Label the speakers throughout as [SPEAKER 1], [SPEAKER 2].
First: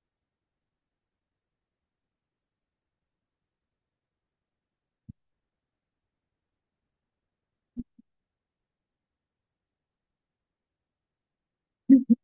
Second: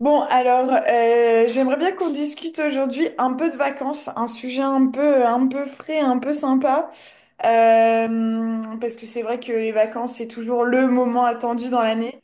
[SPEAKER 1] J'aimerais bien qu'on discute aujourd'hui un peu de vacances, un sujet un peu frais, un peu sympa. Parce que c'est vrai que les vacances, c'est toujours le moment attendu dans l'année.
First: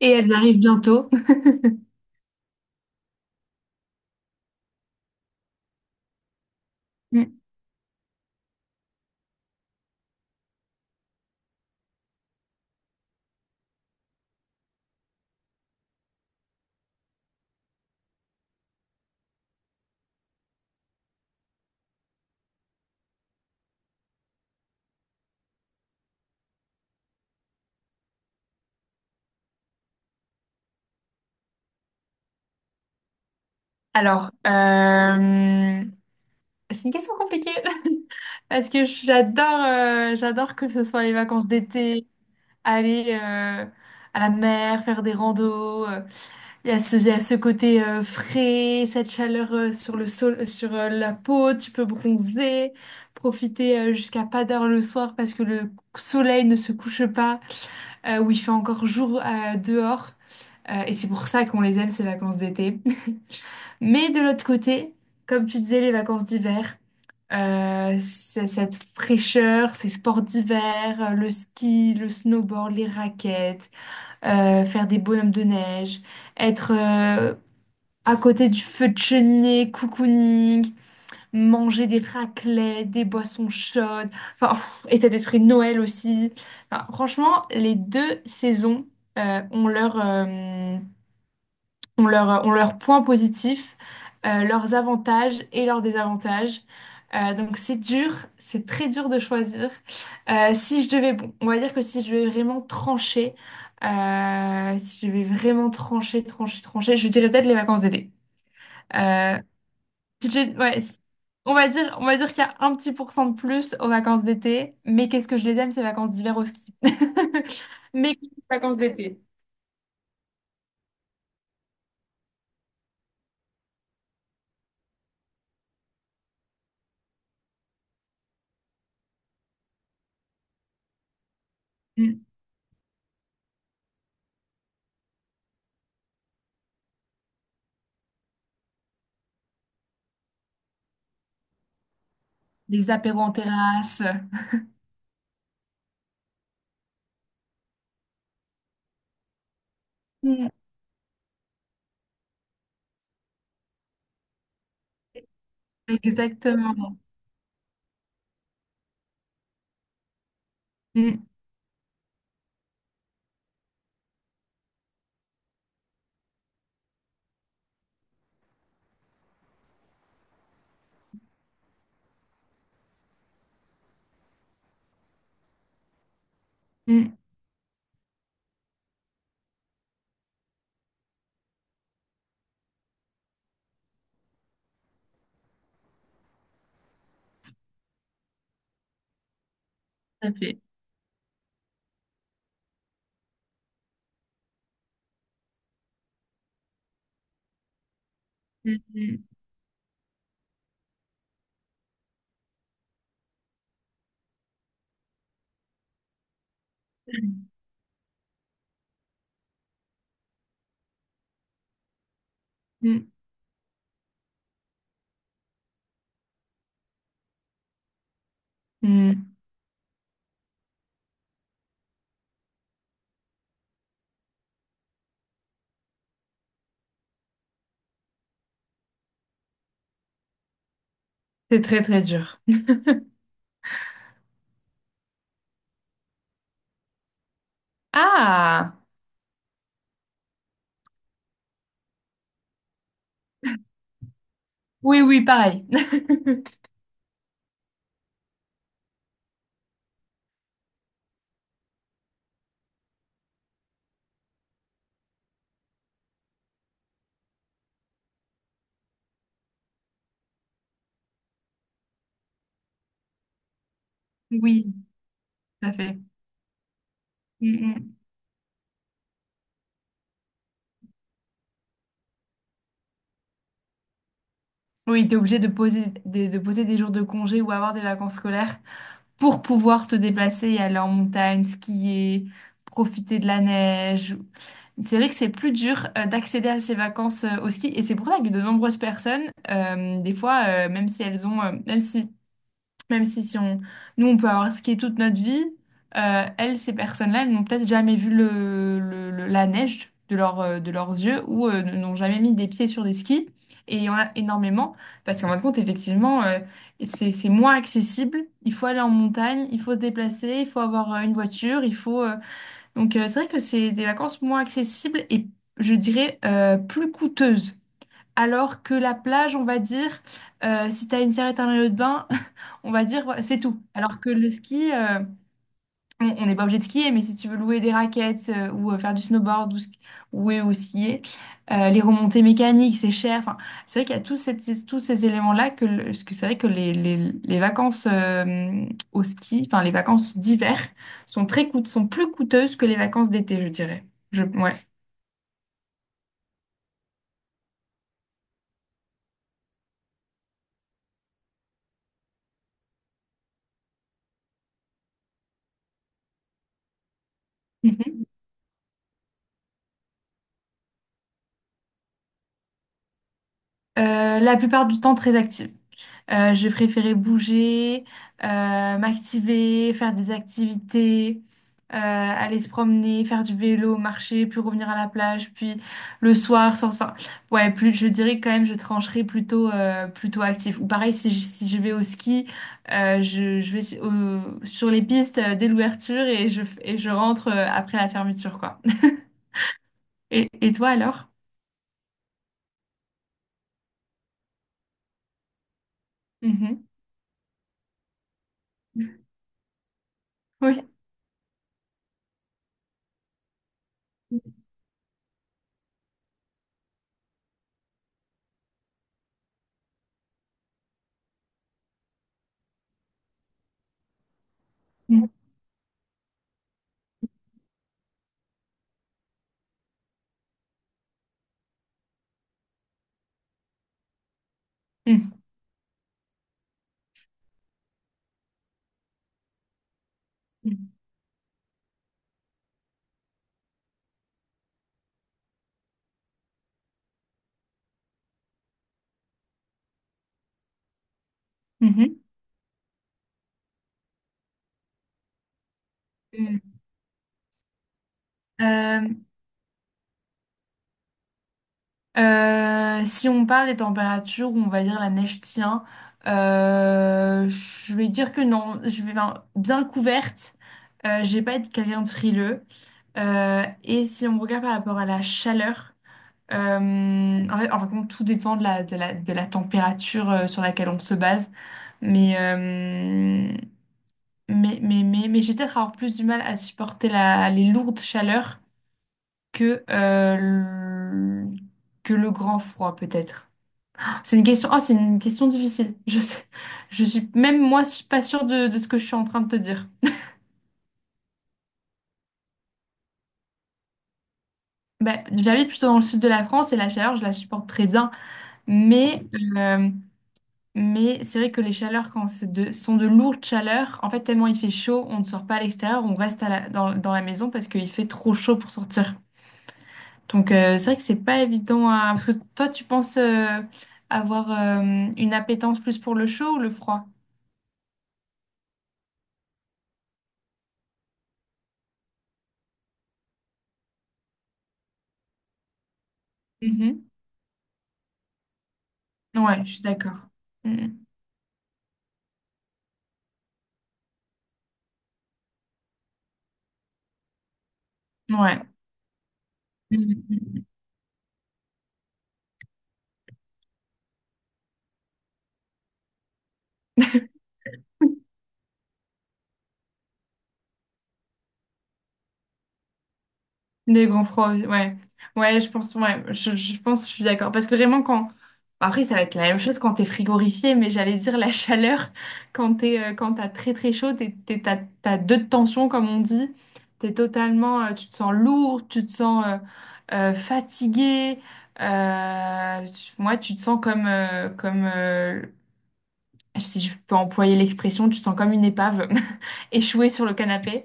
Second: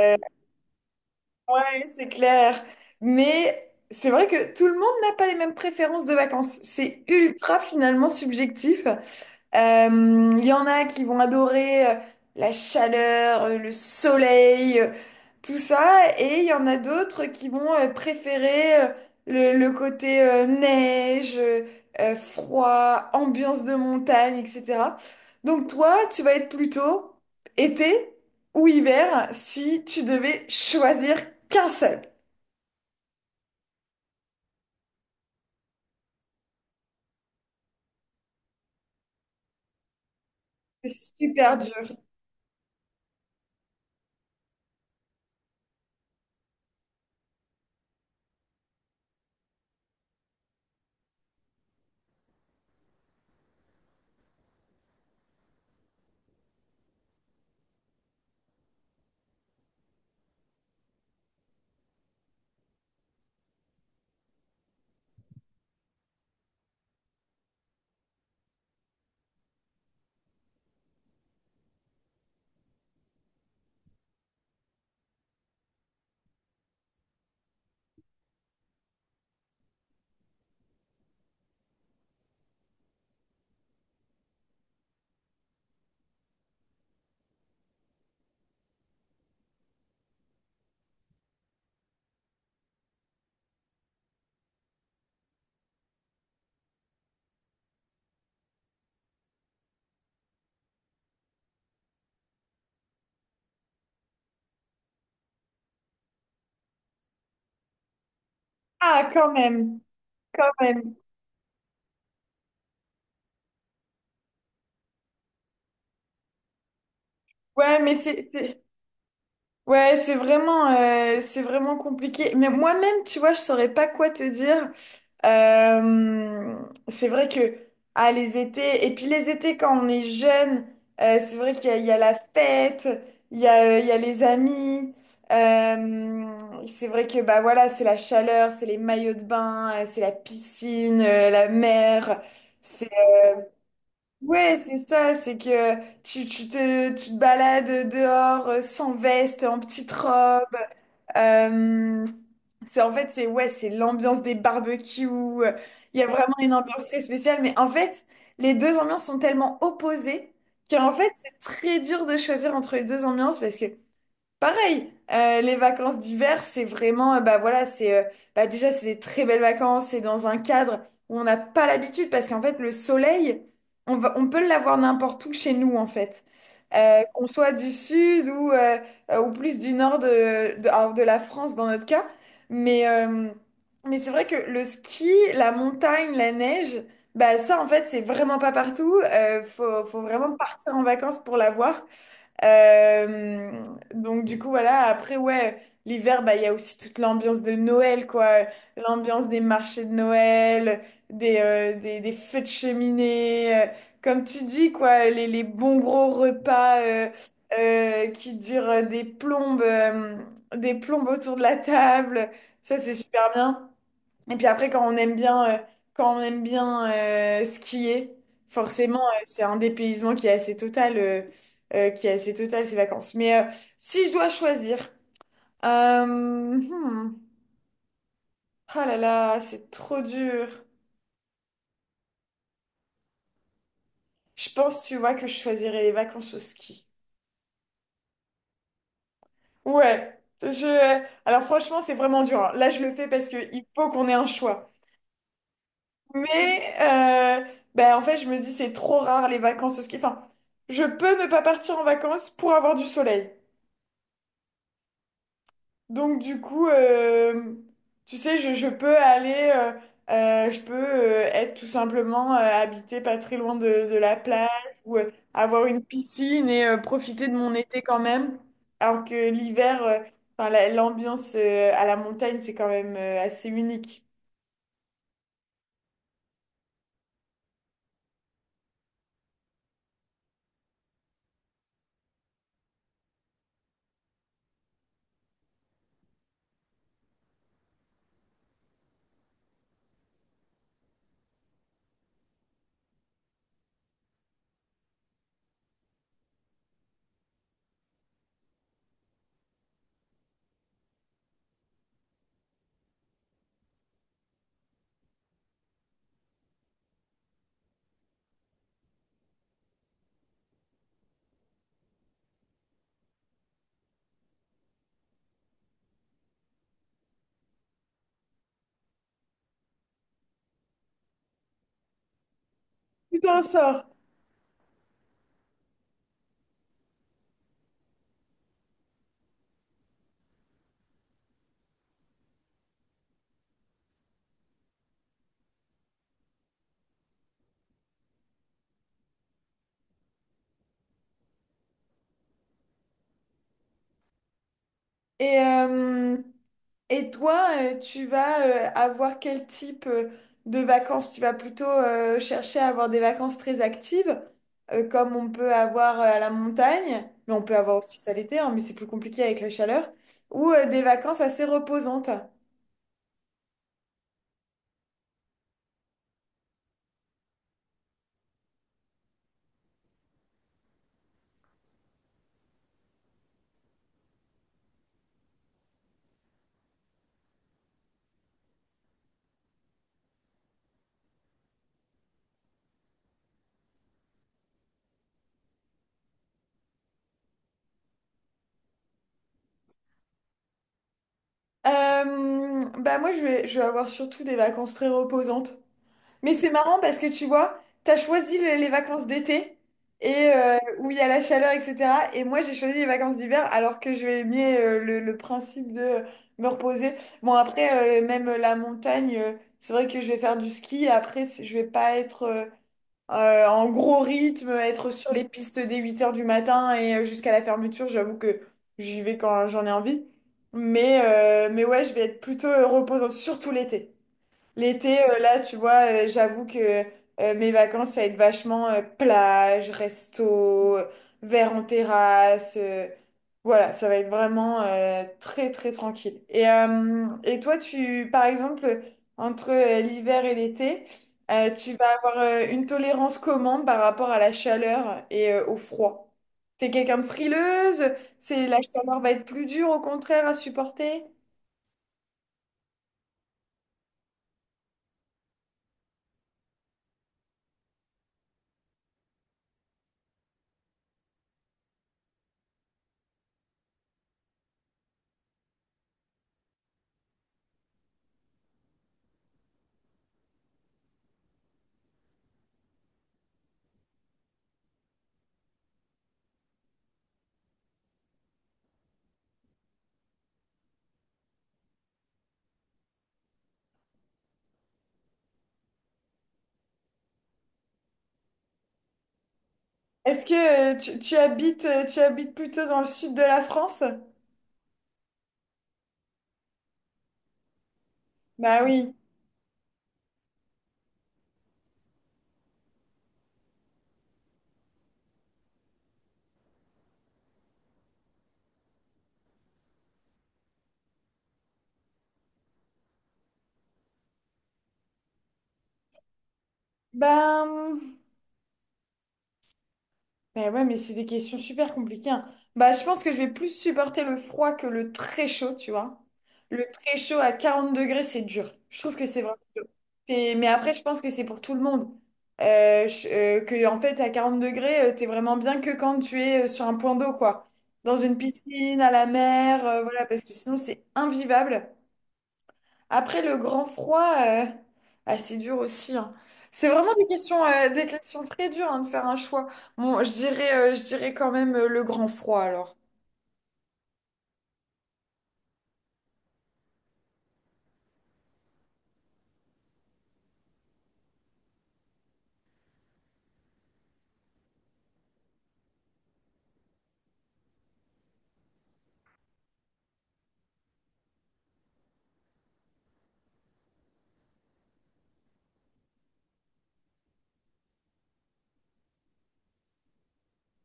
[SPEAKER 2] Et elles arrivent bientôt.
[SPEAKER 1] ouais, c'est clair. Mais c'est vrai que tout le monde n'a pas les mêmes préférences de vacances. C'est
[SPEAKER 2] Mm.
[SPEAKER 1] ultra finalement subjectif. Euh, Il y en a qui vont adorer la chaleur, le soleil, tout ça. Et il y en a d'autres qui vont préférer le côté neige, froid, ambiance de montagne, etc. Donc toi, tu vas être plutôt été ou hiver si tu devais choisir qu'un seul.
[SPEAKER 2] Alors, euh, c'est une question compliquée parce que j'adore que ce
[SPEAKER 1] C'est
[SPEAKER 2] soit les vacances
[SPEAKER 1] super dur.
[SPEAKER 2] d'été, aller à la mer, faire des randos. Il y a ce côté frais, cette chaleur sur le sol, sur la peau, tu peux bronzer, profiter jusqu'à pas d'heure le soir parce que le soleil ne se couche pas, où il fait encore jour dehors. Et c'est pour ça qu'on les aime, ces vacances d'été. Mais de l'autre côté, comme tu disais, les vacances d'hiver, c'est cette fraîcheur, ces sports d'hiver, le ski, le snowboard, les raquettes, faire des bonhommes de neige, être à côté du feu de cheminée, cocooning, manger des raclettes, des boissons chaudes, enfin, pff, et t'as des trucs Noël aussi. Enfin, franchement, les deux saisons ont leur point positif, leurs avantages et leurs désavantages. Donc c'est dur, c'est très dur de choisir. Si je devais, bon, on va dire que si je devais vraiment trancher, si je devais vraiment trancher, je dirais peut-être les vacances d'été.
[SPEAKER 1] Ah, quand
[SPEAKER 2] Euh,
[SPEAKER 1] même,
[SPEAKER 2] si
[SPEAKER 1] quand
[SPEAKER 2] je- ouais,
[SPEAKER 1] même.
[SPEAKER 2] si- On va dire, on va dire qu'il y a un petit pourcent de plus aux vacances d'été, mais qu'est-ce que je les aime, ces vacances d'hiver au ski.
[SPEAKER 1] Ouais, mais
[SPEAKER 2] Mais
[SPEAKER 1] c'est
[SPEAKER 2] les
[SPEAKER 1] c'est-
[SPEAKER 2] vacances d'été,
[SPEAKER 1] Ouais, c'est vraiment compliqué. Mais moi-même, tu vois, je saurais pas quoi te dire. Euh, c'est vrai que ah, les étés, et puis les étés quand on est jeune, c'est vrai il y a la
[SPEAKER 2] mm,
[SPEAKER 1] fête, il y a les amis. C'est vrai que bah voilà, c'est la chaleur, c'est les maillots de bain, c'est la piscine, la mer. C'est
[SPEAKER 2] les apéros en terrasse.
[SPEAKER 1] Ouais, c'est ça. C'est que tu te balades dehors sans veste, en petite robe. Euh, c'est en fait, c'est ouais, c'est l'ambiance des barbecues. Il y a vraiment une ambiance
[SPEAKER 2] Exactement.
[SPEAKER 1] très spéciale, mais en fait, les deux ambiances sont tellement opposées qu'en fait,
[SPEAKER 2] Mm,
[SPEAKER 1] c'est très dur de choisir entre les deux ambiances parce que pareil, les vacances d'hiver, c'est vraiment, bah voilà, bah déjà, c'est des très belles vacances, c'est dans un cadre où on n'a pas l'habitude, parce qu'en fait, le soleil, on peut l'avoir n'importe où chez nous, en fait.
[SPEAKER 2] mm,
[SPEAKER 1] Qu'on soit du sud ou plus du nord de la France, dans notre cas. Mais, euh, mais c'est vrai que le ski, la montagne, la neige, bah ça, en fait, c'est vraiment pas partout. Faut
[SPEAKER 2] tout à
[SPEAKER 1] vraiment
[SPEAKER 2] fait.
[SPEAKER 1] partir en vacances pour l'avoir. Euh, donc du coup voilà, après ouais, l'hiver bah il y a aussi toute l'ambiance de Noël quoi,
[SPEAKER 2] Mm,
[SPEAKER 1] l'ambiance des marchés de Noël, des feux de cheminée, comme tu dis quoi, les bons gros repas qui durent des plombes autour de la table, ça c'est
[SPEAKER 2] mm,
[SPEAKER 1] super bien. Et puis après, quand on aime bien skier,
[SPEAKER 2] mm,
[SPEAKER 1] forcément,
[SPEAKER 2] mm.
[SPEAKER 1] c'est un dépaysement qui est assez total ces vacances. Si je dois choisir, euh, hmm, ah là là, c'est trop dur.
[SPEAKER 2] C'est très très dur.
[SPEAKER 1] Je pense, tu vois, que je choisirais les vacances au ski.
[SPEAKER 2] Ah!
[SPEAKER 1] Ouais. Je... Alors franchement, c'est vraiment dur, hein. Là, je le fais parce qu'il faut qu'on ait un choix.
[SPEAKER 2] Oui, oui, pareil.
[SPEAKER 1] Mais euh, En fait, je me dis, c'est trop rare les vacances au ski. Enfin, je peux ne pas partir en vacances pour avoir du soleil. Donc, du coup, tu sais, je peux je peux être tout simplement habité pas très loin de la plage
[SPEAKER 2] Oui,
[SPEAKER 1] ou avoir
[SPEAKER 2] tout à
[SPEAKER 1] une
[SPEAKER 2] fait.
[SPEAKER 1] piscine et profiter de mon
[SPEAKER 2] Mm,
[SPEAKER 1] été
[SPEAKER 2] mm.
[SPEAKER 1] quand même. Alors que l'hiver, euh, enfin, l'ambiance à la montagne, c'est quand même assez unique.
[SPEAKER 2] Oui, tu es obligé de de poser des jours de congé ou avoir des vacances scolaires pour pouvoir te déplacer et aller en montagne, skier, profiter de la neige. C'est vrai que c'est plus dur d'accéder à ces vacances au ski et c'est pour ça que de nombreuses personnes, des fois, même si elles ont, même si Même si, si on, nous, on peut avoir skié toute notre vie, elles, ces personnes-là, elles n'ont peut-être jamais vu la neige de, de leurs yeux ou n'ont jamais mis des pieds sur des skis. Et il y en a énormément parce qu'en fin de compte, effectivement, c'est moins accessible. Il faut aller en montagne, il faut se déplacer, il faut avoir une voiture, il faut... Donc, c'est vrai que c'est des vacances moins accessibles et, je dirais, plus coûteuses. Alors que la plage, on va dire, si tu as une serviette, un maillot de bain, on va dire, ouais,
[SPEAKER 1] Tout
[SPEAKER 2] c'est
[SPEAKER 1] en
[SPEAKER 2] tout.
[SPEAKER 1] sort.
[SPEAKER 2] Alors que le ski, on n'est pas obligé de skier, mais si tu veux louer des raquettes ou faire du snowboard ou skier, les remontées mécaniques, c'est cher. Enfin, c'est vrai qu'il y a tous ces éléments-là que, le- parce que c'est vrai que les vacances au ski, enfin les vacances d'hiver, sont très coûte, sont plus coûteuses que les vacances d'été, je dirais. Je, ouais.
[SPEAKER 1] Et. euh, Et toi, tu vas avoir quel type de vacances? Tu vas plutôt chercher à avoir des vacances très actives, comme on peut avoir à la montagne, mais on peut avoir aussi
[SPEAKER 2] Mhm.
[SPEAKER 1] ça l'été, hein, mais c'est plus compliqué avec la chaleur, ou des vacances assez reposantes.
[SPEAKER 2] La plupart du temps très active. Je préférais bouger, euh, m'activer, faire des activités, aller se promener, faire du vélo, marcher, puis revenir à la plage, puis le soir sans... Enfin, ouais, plus, je dirais quand même, je trancherais plutôt, plutôt actif. Ou pareil, si je vais au ski, je vais sur les pistes dès l'ouverture et je rentre après la fermeture, quoi. Et toi alors?
[SPEAKER 1] Bah moi, je vais avoir surtout des vacances très reposantes. Mais c'est
[SPEAKER 2] Mhm.
[SPEAKER 1] marrant parce que tu vois, t'as choisi les vacances d'été et
[SPEAKER 2] Oui.
[SPEAKER 1] où il y a la chaleur, etc. Et moi, j'ai choisi les vacances d'hiver alors que je vais aimer le principe de me reposer. Même la montagne, c'est vrai que je vais faire du ski. Après, je vais pas être en gros rythme, être
[SPEAKER 2] Mhm.
[SPEAKER 1] sur les pistes dès 8 heures du matin et jusqu'à la fermeture. J'avoue que j'y vais quand j'en ai envie. Mais ouais, je vais être plutôt reposante, surtout l'été. L'été,
[SPEAKER 2] Mhm.
[SPEAKER 1] là, tu vois, j'avoue que mes vacances, ça va être vachement plage, resto, verre en terrasse. Voilà, ça va être vraiment très, très tranquille. Et toi, tu, par exemple, entre l'hiver et l'été, tu vas
[SPEAKER 2] Mhm.
[SPEAKER 1] avoir une tolérance comment par rapport à la chaleur et au froid?
[SPEAKER 2] Mhm.
[SPEAKER 1] T'es quelqu'un de frileuse? C'est, la
[SPEAKER 2] Euh,
[SPEAKER 1] chaleur va être plus dure, au contraire, à supporter?
[SPEAKER 2] Si on parle des températures où on va dire la neige tient, je vais dire que non, je vais ben, bien couverte. Je vais pas être quelqu'un de frileux. Et si on regarde par rapport à la chaleur, euh, en fait, en fin de compte, tout dépend de la température sur laquelle on se base. Mais, euh, mais j'ai peut-être avoir plus du mal à supporter les lourdes chaleurs que, que le grand froid, peut-être. C'est une question, oh c'est une question difficile. Je sais, je suis même moi, je suis pas sûre de ce que je suis en train de te dire.
[SPEAKER 1] Est-ce que tu habites plutôt dans le sud de la France?
[SPEAKER 2] Bah, j'habite plutôt dans le sud de la France et la chaleur, je la supporte très bien.
[SPEAKER 1] Bah oui.
[SPEAKER 2] Mais, euh, mais c'est vrai que les chaleurs, quand c'est de, sont de lourdes chaleurs, en fait, tellement il fait chaud, on ne sort pas à l'extérieur, on reste dans, dans la maison parce qu'il fait trop chaud pour sortir. Donc, c'est vrai que c'est pas évident à... Parce que toi, tu penses avoir une appétence plus pour le chaud ou le froid?
[SPEAKER 1] Ben, Mais ouais, mais c'est des questions super compliquées, hein. Bah, je pense que je vais plus supporter le froid que le très chaud, tu vois. Le
[SPEAKER 2] Mhm.
[SPEAKER 1] très chaud à 40 degrés, c'est dur. Je trouve que c'est vraiment
[SPEAKER 2] Ouais, je suis
[SPEAKER 1] dur.
[SPEAKER 2] d'accord.
[SPEAKER 1] Et- mais après, je
[SPEAKER 2] Mhm.
[SPEAKER 1] pense que c'est pour tout le monde. En fait, à 40 degrés, t'es vraiment bien que quand tu es sur un point d'eau, quoi. Dans une
[SPEAKER 2] Ouais.
[SPEAKER 1] piscine, à la mer, voilà, parce que
[SPEAKER 2] Mhm.
[SPEAKER 1] sinon, c'est invivable. Après le grand froid, ah, c'est dur aussi, hein. C'est vraiment des questions très dures hein, de faire un choix. Je dirais quand même le grand froid alors.
[SPEAKER 2] Des grands froids, ouais. Ouais, je pense, je suis d'accord. Parce que vraiment, quand. Après, ça va être la même chose quand t'es frigorifié, mais j'allais dire la chaleur, quand t'as très très chaud, t'as deux de tension, comme on dit. T'es totalement. Tu te sens lourd, tu te sens fatigué. Moi, tu te sens comme si je peux employer l'expression, tu te sens comme une épave échouée sur le canapé.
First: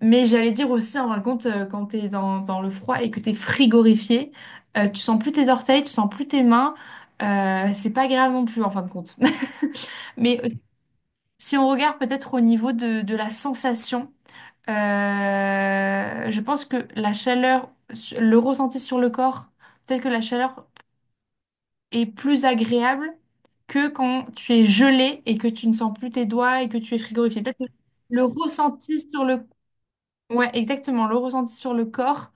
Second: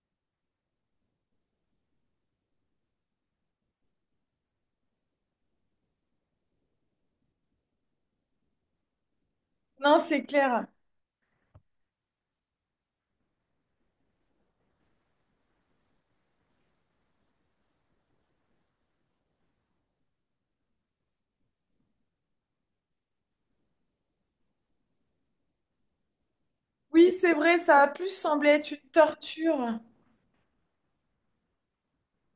[SPEAKER 2] Mais j'allais dire aussi, en fin de compte, quand t'es dans, dans le froid et que t'es frigorifié, tu sens plus tes orteils, tu sens plus tes mains. C'est pas agréable non plus, en fin de compte.
[SPEAKER 1] Non, c'est
[SPEAKER 2] Mais
[SPEAKER 1] clair.
[SPEAKER 2] si on regarde peut-être au niveau de la sensation, je pense que la chaleur, su- le ressenti sur le corps, peut-être que la chaleur est plus agréable que quand tu es gelé et que tu ne sens plus tes doigts et que tu es
[SPEAKER 1] Oui, c'est
[SPEAKER 2] frigorifié.
[SPEAKER 1] vrai,
[SPEAKER 2] Peut-être que
[SPEAKER 1] ça a plus
[SPEAKER 2] le
[SPEAKER 1] semblé être une
[SPEAKER 2] ressenti sur le...
[SPEAKER 1] torture.
[SPEAKER 2] Ouais, exactement, le ressenti sur le corps.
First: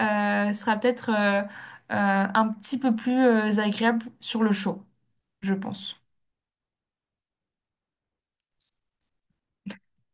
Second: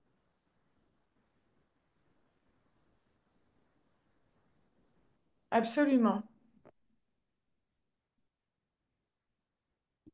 [SPEAKER 2] Sera peut-être un petit peu plus agréable sur le chaud, je pense.
[SPEAKER 1] Absolument.